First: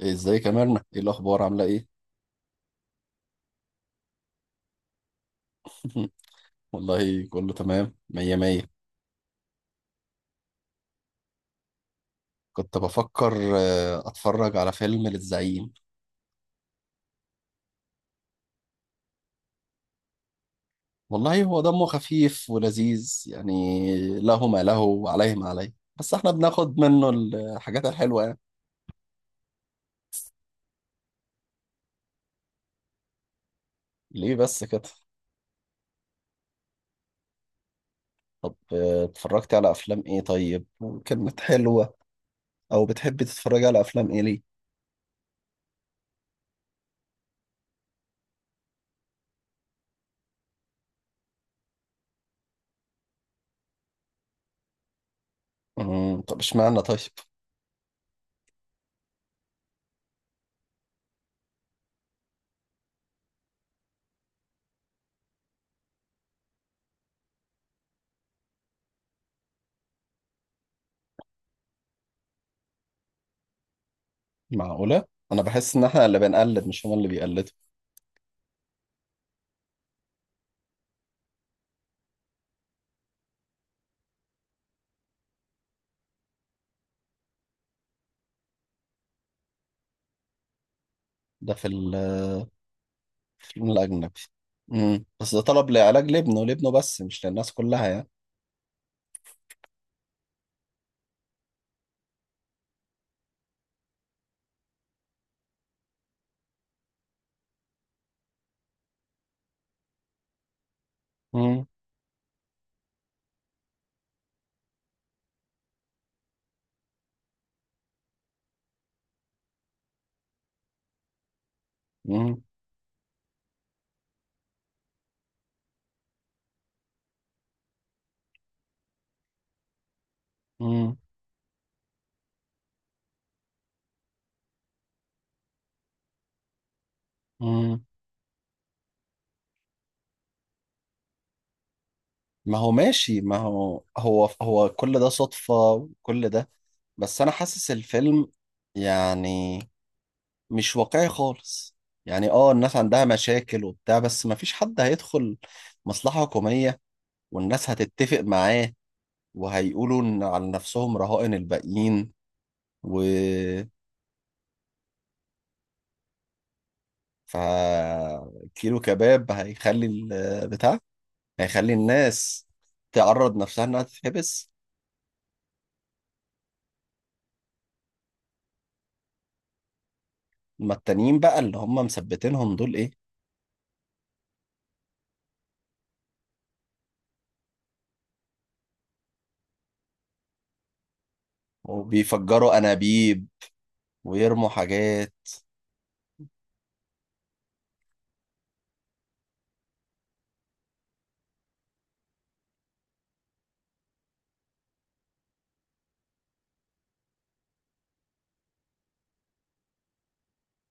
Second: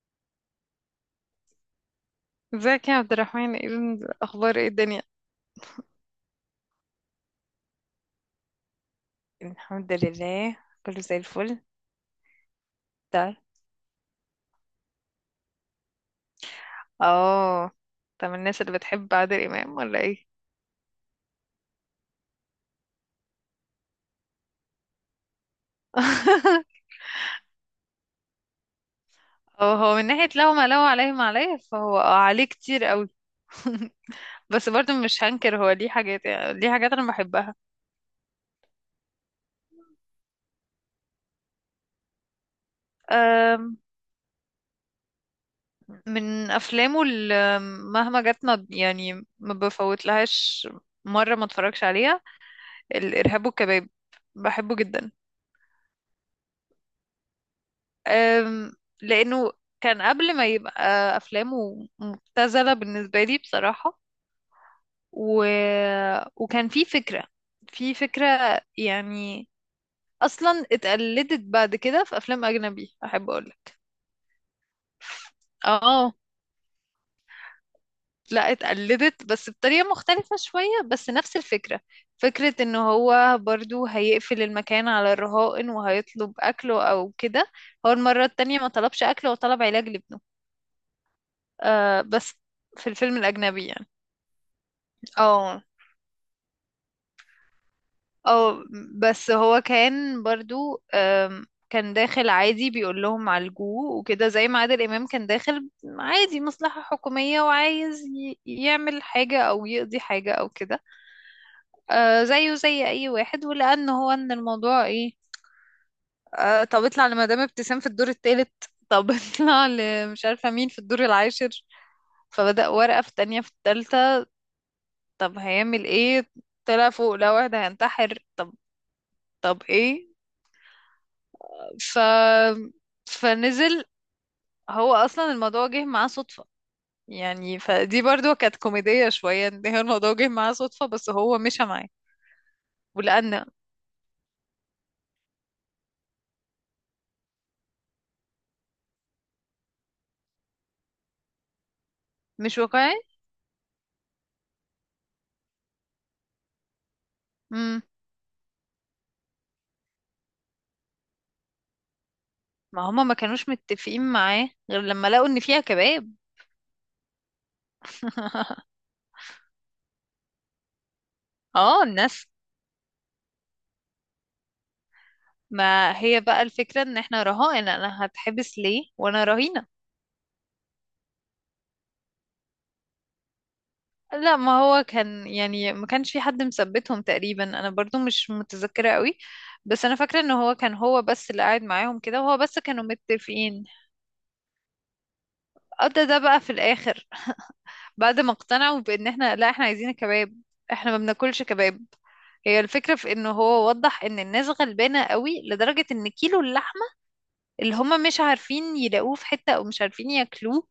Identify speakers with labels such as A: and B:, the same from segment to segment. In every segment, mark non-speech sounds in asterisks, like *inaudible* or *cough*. A: إيه، ازيك يا مرنة ايه الاخبار عامله ايه؟
B: ازيك يا عبد الرحمن؟ ايه الاخبار؟ ايه الدنيا؟
A: *laughs* والله كله تمام مية مية.
B: الحمد لله، كله زي الفل.
A: كنت بفكر
B: ده.
A: اتفرج على فيلم للزعيم.
B: اه. طب الناس اللي بتحب عادل امام ولا ايه؟
A: والله هو دمه خفيف ولذيذ، يعني له ما له وعليه ما عليه، بس احنا بناخد
B: *laughs*
A: منه الحاجات الحلوه يعني.
B: اه، هو من ناحية لو عليه ما عليه، فهو عليه كتير قوي. *laughs*
A: ليه بس
B: بس
A: كده؟
B: برضه مش هنكر هو ليه حاجات انا بحبها.
A: طب اتفرجتي على افلام ايه طيب؟ كانت حلوه؟ او بتحبي تتفرجي
B: أم،
A: على افلام ايه ليه؟
B: من افلامه اللي مهما جت، يعني ما بفوت لهاش مرة ما اتفرجش عليها، الارهاب والكباب، بحبه جدا.
A: طب اشمعنى طيب؟
B: أم، لأنه كان قبل ما يبقى أفلامه مبتذلة بالنسبة لي بصراحة. و... وكان في فكرة، يعني أصلا اتقلدت بعد كده في أفلام أجنبي، أحب أقولك.
A: معقوله. انا بحس ان احنا
B: اه،
A: اللي بنقلد مش هما اللي بيقلدوا.
B: لا، اتقلدت بس بطريقة مختلفة شوية، بس نفس الفكرة. فكرة ان هو برضو هيقفل المكان على الرهائن وهيطلب اكله او كده. هو المرة التانية ما طلبش اكل، هو طلب علاج لابنه.
A: ده في الفيلم
B: آه، بس في الفيلم الأجنبي يعني.
A: الاجنبي. مم. بس ده
B: اه،
A: طلب لعلاج لابنه بس مش للناس كلها يعني.
B: اه، بس هو كان برضو، كان داخل عادي بيقول لهم عالجوه وكده، زي ما عادل إمام كان داخل عادي مصلحة حكومية وعايز يعمل حاجة أو يقضي حاجة أو كده.
A: مم.
B: آه، زيه زي أي واحد، ولأن هو إن الموضوع إيه. آه، طب اطلع لمدام ابتسام في الدور التالت، طب *laughs* اطلع لمش عارفة مين في الدور العاشر.
A: مم.
B: فبدأ ورقة في التانية في التالتة، طب هيعمل ايه؟ طلع فوق لقى واحد هينتحر، طب. طب ايه؟
A: مم.
B: ف فنزل. هو اصلا الموضوع جه معاه صدفة، يعني
A: مم.
B: فدي برضو كانت كوميدية شوية، ان هي الموضوع جه معاه صدفة بس هو مشى معاه.
A: ما هو ماشي، ما
B: ولأن
A: هو كل ده صدفة وكل ده. بس أنا حاسس الفيلم يعني مش واقعي خالص. يعني
B: مش
A: الناس
B: واقعي.
A: عندها مشاكل وبتاع، بس ما فيش حد هيدخل مصلحة حكومية والناس
B: امم.
A: هتتفق معاه وهيقولوا إن على نفسهم رهائن الباقيين.
B: ما
A: و
B: هما ما كانوش متفقين معاه غير لما لقوا ان فيها كباب.
A: ف
B: *laughs*
A: كيلو كباب هيخلي البتاع، هيخلي
B: اه، الناس.
A: الناس تعرض نفسها انها تتحبس.
B: ما هي بقى الفكرة ان احنا رهائن، انا هتحبس ليه وانا رهينة؟
A: اما التانيين بقى اللي هم مثبتينهم دول ايه؟
B: لا، ما هو كان، يعني ما كانش في حد مثبتهم تقريبا، انا برضو مش متذكرة قوي. بس انا فاكرة ان هو كان، هو بس اللي قاعد معاهم كده، وهو
A: وبيفجروا
B: بس كانوا
A: انابيب
B: متفقين.
A: ويرموا حاجات.
B: قضى ده بقى في الاخر، بعد ما اقتنعوا بان احنا، لا، احنا عايزين كباب، احنا ما بناكلش كباب. هي الفكرة في انه هو وضح ان الناس غلبانة قوي، لدرجة ان كيلو اللحمة اللي هما مش عارفين يلاقوه في حتة، او مش عارفين ياكلوه،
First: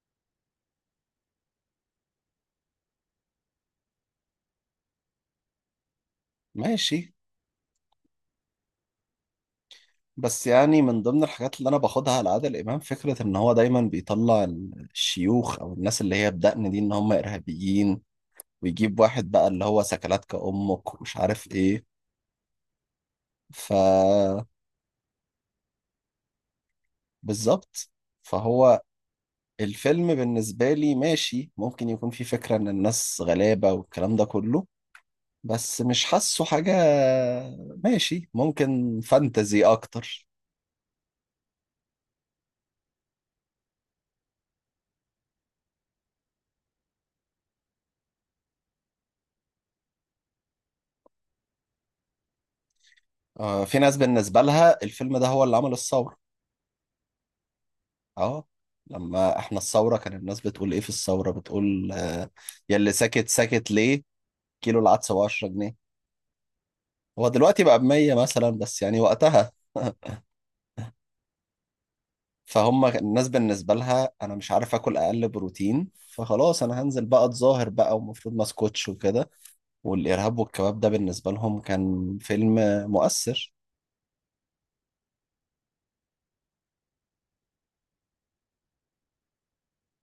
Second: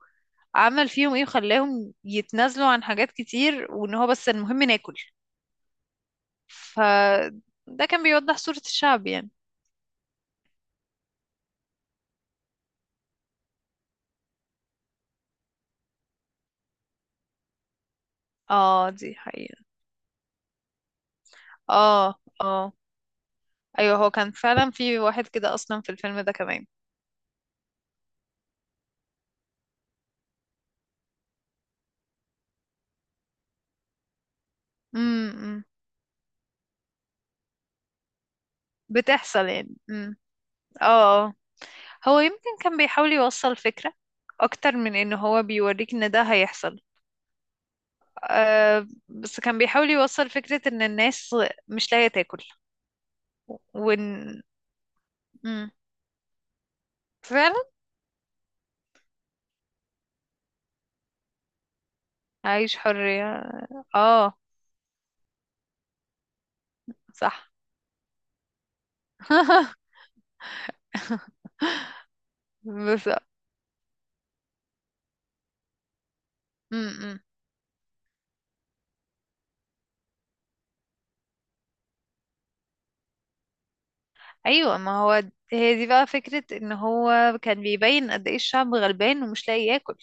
B: عمل فيهم ايه وخلاهم يتنازلوا عن حاجات كتير، وان هو بس المهم ناكل.
A: ماشي،
B: فده كان بيوضح صورة الشعب يعني.
A: بس يعني من ضمن الحاجات اللي انا باخدها على عادل امام فكره ان هو دايما بيطلع الشيوخ او الناس اللي هي بدقن دي ان هم ارهابيين،
B: اه،
A: ويجيب
B: دي
A: واحد بقى
B: حقيقة.
A: اللي هو سكلاتك امك ومش عارف ايه.
B: اه، اه،
A: ف
B: ايوه، هو كان فعلا في واحد كده اصلا في الفيلم ده كمان.
A: بالظبط. فهو الفيلم بالنسبه لي ماشي، ممكن يكون فيه فكره ان الناس غلابه والكلام ده كله،
B: امم،
A: بس مش حاسه حاجة، ماشي ممكن
B: بتحصل
A: فانتزي
B: يعني. امم.
A: أكتر.
B: اه. آه. هو يمكن كان بيحاول يوصل فكرة اكتر من ان هو بيوريك ان ده هيحصل. آه، بس كان بيحاول يوصل فكرة ان الناس مش لاقية تاكل،
A: في ناس بالنسبة
B: وان
A: لها الفيلم ده هو اللي عمل
B: امم
A: الثورة.
B: فعلا.
A: اه، لما احنا الثورة كان الناس بتقول ايه في الثورة، بتقول يا
B: عايش
A: اللي ساكت
B: حرية.
A: ساكت ليه؟
B: اه.
A: كيلو العدس ب 10 جنيه. هو
B: صح.
A: دلوقتي بقى ب 100 مثلا، بس يعني وقتها.
B: *laughs*
A: *laughs* فهم
B: بس،
A: الناس بالنسبة لها انا مش عارف اكل اقل بروتين، فخلاص انا هنزل
B: امم،
A: بقى اتظاهر بقى، ومفروض ما اسكتش وكده. والارهاب والكباب ده بالنسبة لهم كان فيلم مؤثر.
B: ايوه، ما هو هي دي بقى فكرة ان هو كان بيبين قد ايه الشعب غلبان ومش لاقي ياكل.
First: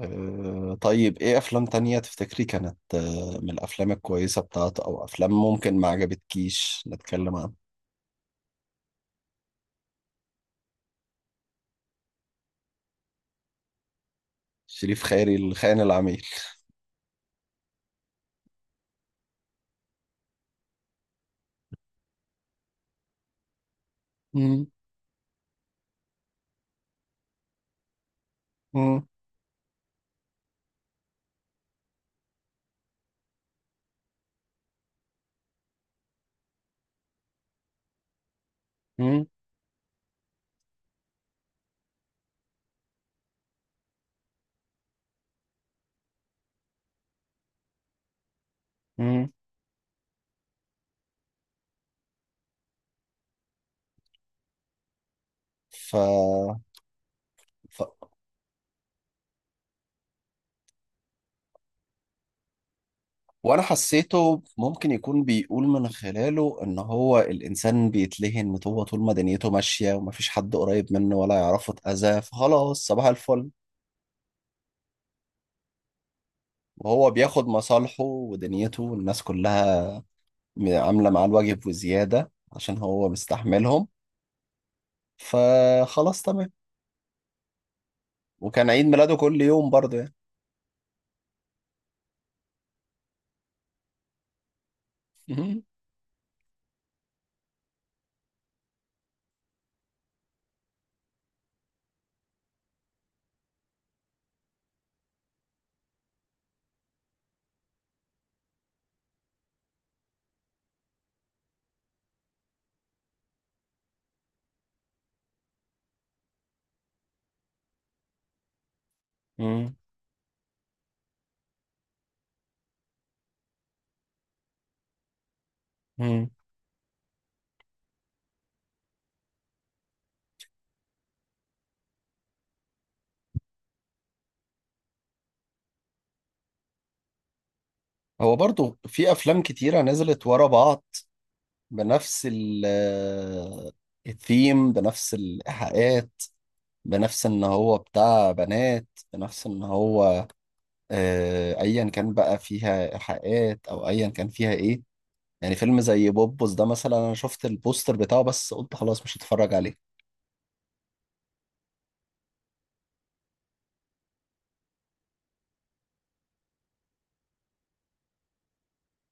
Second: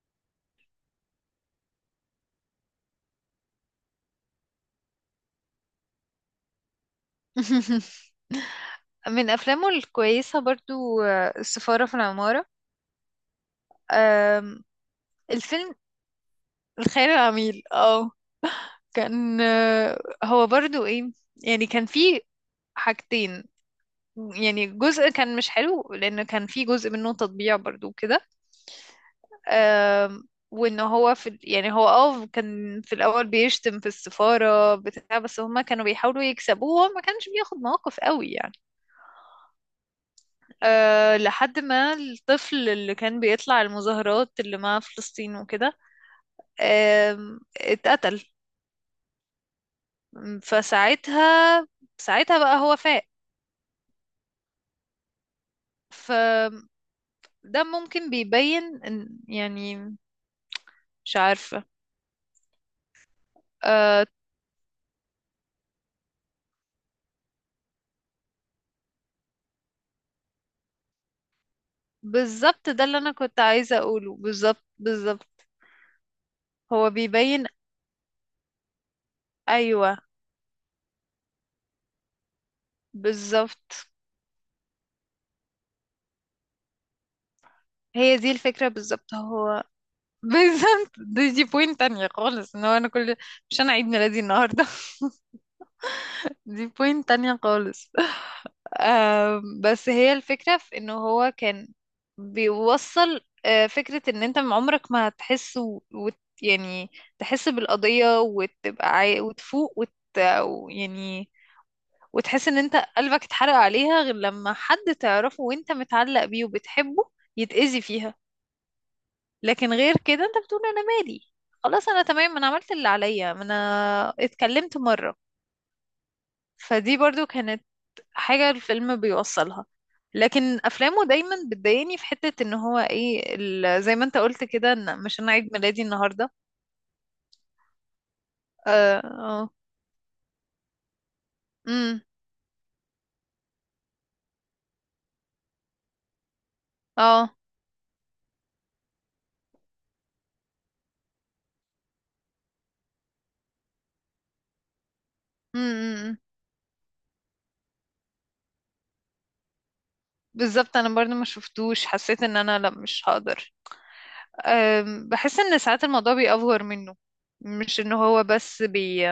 A: طيب ايه افلام تانية تفتكري كانت من الافلام الكويسة بتاعته، او افلام ممكن ما عجبتكيش نتكلم عنها؟
B: *laughs* من افلامه الكويسة برضو السفارة في العمارة. آم،
A: شريف خيري
B: الفيلم
A: الخاين العميل.
B: الخيال العميل، اه، كان، هو برضو ايه، يعني كان فيه حاجتين.
A: مم.
B: يعني جزء كان مش حلو، لان كان فيه جزء منه تطبيع برضو كده.
A: مم.
B: آم، وان هو في يعني هو كان في الاول بيشتم في السفارة بتاع، بس هما كانوا بيحاولوا يكسبوه، وهو ما كانش بياخد مواقف قوي يعني.
A: مم.
B: أه، لحد ما الطفل اللي كان بيطلع المظاهرات اللي مع فلسطين وكده، اتقتل.
A: مم.
B: فساعتها ساعتها بقى هو فاق.
A: ف...
B: فده
A: ف...
B: ممكن بيبين يعني، مش عارفة.
A: وانا
B: أه،
A: حسيته ممكن يكون بيقول من خلاله ان هو الانسان بيتلهن، هو طول ما دنيته ماشية ومفيش حد قريب منه ولا يعرفه اتأذى
B: بالظبط، ده
A: فخلاص
B: اللي
A: صباح
B: انا كنت
A: الفل.
B: عايزة اقوله، بالظبط بالظبط، هو
A: وهو بياخد
B: بيبين.
A: مصالحه ودنيته، والناس
B: ايوه،
A: كلها عاملة معاه الواجب وزيادة عشان هو مستحملهم،
B: بالظبط،
A: فخلاص تمام.
B: هي دي الفكرة،
A: وكان عيد ميلاده
B: بالظبط
A: كل
B: هو.
A: يوم برضه يعني.
B: *laughs* بالظبط، دي بوينت تانية خالص، ان هو انا كل، مش انا عيد ميلادي النهاردة.
A: مهم.
B: *laughs* دي بوينت تانية خالص. *laughs* بس هي الفكرة في انه هو كان بيوصل فكرة ان انت من عمرك ما هتحس، يعني تحس بالقضية، وتبقى وتفوق وت.... يعني وتحس ان انت قلبك اتحرق عليها غير لما حد تعرفه وانت متعلق بيه وبتحبه يتأذي فيها. لكن
A: مم.
B: غير كده انت بتقول انا مالي، خلاص انا تمام، انا عملت اللي عليا، ما انا اتكلمت مرة.
A: مم.
B: فدي برضو كانت حاجة الفيلم بيوصلها. لكن افلامه دايما بتضايقني في حتة ان هو ايه زي ما انت قلت كده، ان مش انا عيد ميلادي النهاردة.
A: هو برضه
B: اه.
A: في أفلام
B: اه.
A: كتيرة نزلت ورا بعض،
B: امم.
A: بنفس الثيم، بنفس الإيحاءات، بنفس
B: اه.
A: إن هو بتاع بنات، بنفس إن هو أيا كان بقى فيها إيحاءات أو أيا كان فيها إيه. يعني فيلم زي
B: امم،
A: بوبوس ده مثلا، أنا شفت البوستر بتاعه بس قلت خلاص مش هتفرج
B: بالظبط، انا برضو ما شفتوش، حسيت ان انا لا مش هقدر. بحس ان ساعات الموضوع بيأفور منه، مش ان هو بس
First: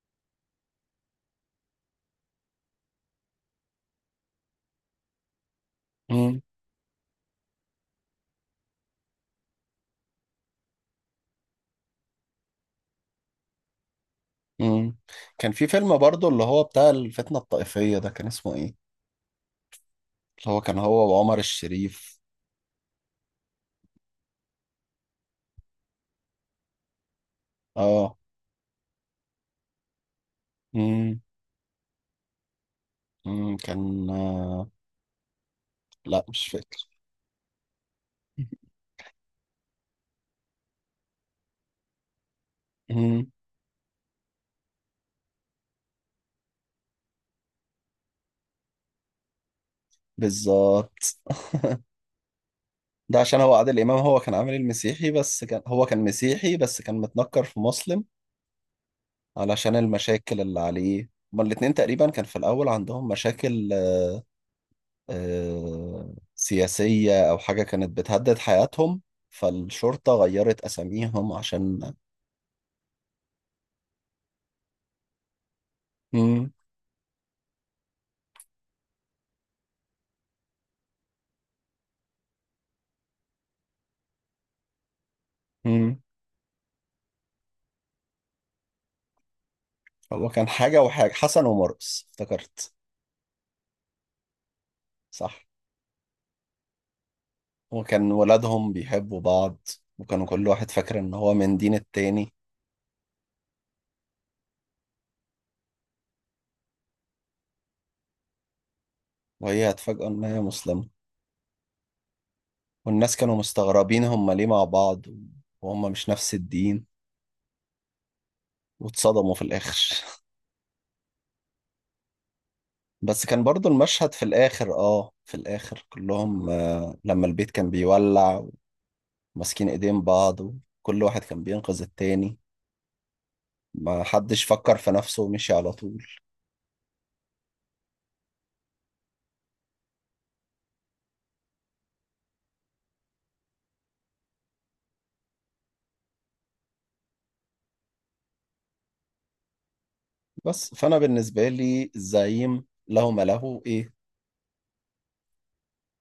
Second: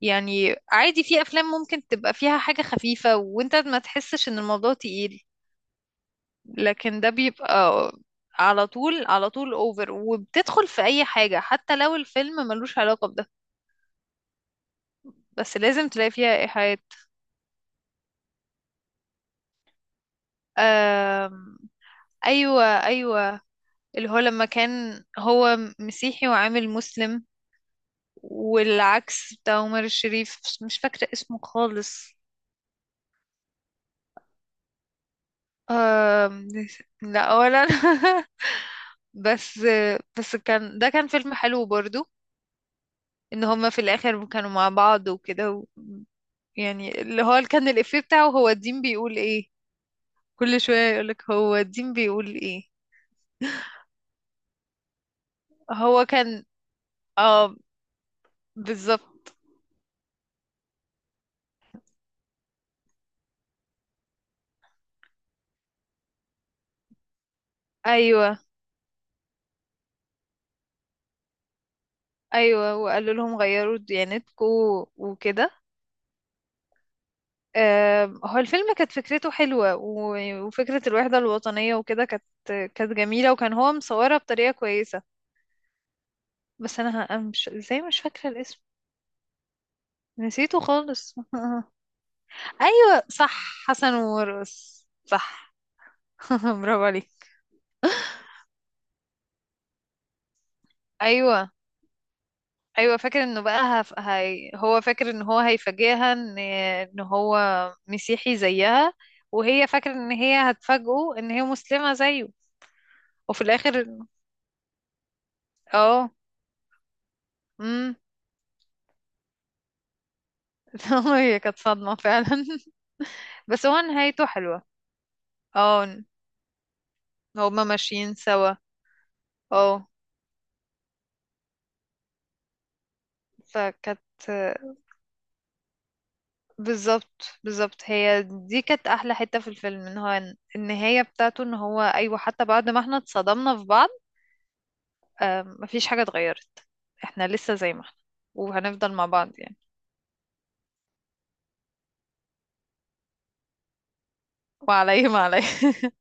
B: يعني عادي، في افلام ممكن تبقى فيها حاجة خفيفة وانت ما تحسش ان الموضوع تقيل.
A: عليه.
B: لكن ده بيبقى على طول، على طول اوفر، وبتدخل في اي حاجة حتى لو الفيلم ملوش علاقة بده.
A: مم. كان
B: بس
A: في
B: لازم
A: فيلم
B: تلاقي
A: برضه
B: فيها
A: اللي هو
B: ايحاءات.
A: بتاع الفتنة الطائفية ده، كان اسمه ايه؟ اللي هو كان هو وعمر
B: آم،
A: الشريف.
B: ايوه، ايوه، اللي هو لما كان هو مسيحي وعامل مسلم،
A: اه.
B: والعكس بتاع عمر الشريف، بس مش فاكرة
A: مم.
B: اسمه خالص.
A: مم. كان. لا مش
B: آم،
A: فاكر.
B: لا، ولا أنا. *laughs* بس بس كان ده كان فيلم حلو برضو،
A: مم.
B: ان هما في الاخر كانوا مع بعض وكده يعني، اللي هو كان الافيه بتاعه هو الدين بيقول ايه. كل شوية
A: بالظبط.
B: يقولك
A: *laughs*
B: هو الدين بيقول ايه.
A: ده عشان هو عادل إمام، هو كان عامل المسيحي، بس كان هو كان
B: هو كان،
A: مسيحي بس كان متنكر
B: اه،
A: في مسلم،
B: بالظبط.
A: علشان المشاكل اللي عليه. هما الاتنين تقريبا كان في الأول عندهم مشاكل، سياسية أو حاجة كانت بتهدد
B: ايوه،
A: حياتهم، فالشرطة غيرت أساميهم عشان.
B: ايوه، وقالوا لهم غيروا ديانتكم وكده.
A: مم.
B: آه، هو الفيلم كانت فكرته حلوة، وفكرة الوحدة الوطنية وكده كانت جميلة، وكان هو مصورها بطريقة كويسة.
A: مم.
B: بس انا، أنا مش ازاي، مش فاكرة الاسم،
A: هو كان
B: نسيته
A: حاجة وحاجة،
B: خالص. *laughs*
A: حسن ومرقص افتكرت.
B: ايوه، صح، حسن ومرقص،
A: صح.
B: صح. *laughs* برافو عليك.
A: وكان ولادهم بيحبوا بعض، وكانوا كل واحد فاكر ان هو
B: ايوه،
A: من دين التاني،
B: ايوه، فاكر انه بقى هو فاكر ان هو هيفاجئها ان هو مسيحي زيها، وهي
A: وهي
B: فاكره
A: هتفاجئوا
B: ان
A: ان هي
B: هي
A: مسلمة،
B: هتفاجئه ان هي مسلمه زيه.
A: والناس كانوا
B: وفي الاخر،
A: مستغربين هما ليه مع بعض وهم مش
B: اه
A: نفس الدين،
B: امم
A: واتصدموا في الآخر. *laughs*
B: *laughs* هي كانت صدمه فعلا. *laughs*
A: بس كان
B: بس
A: برضو
B: هو
A: المشهد في
B: نهايته حلوه،
A: الآخر، في الآخر
B: اه،
A: كلهم لما البيت
B: هما
A: كان
B: ماشيين
A: بيولع،
B: سوا.
A: وماسكين
B: اه،
A: ايدين بعض، وكل واحد كان بينقذ التاني، ما
B: فكانت،
A: حدش فكر في نفسه ومشي على طول.
B: بالظبط بالظبط، هي دي كانت احلى حتة في الفيلم، ان هو النهاية بتاعته ان هو ايوه، حتى بعد ما احنا اتصدمنا في بعض، مفيش حاجة اتغيرت، احنا لسه زي ما احنا، وهنفضل مع بعض يعني.
A: بس فانا بالنسبه لي الزعيم له ما له ايه
B: وعليه ما عليه.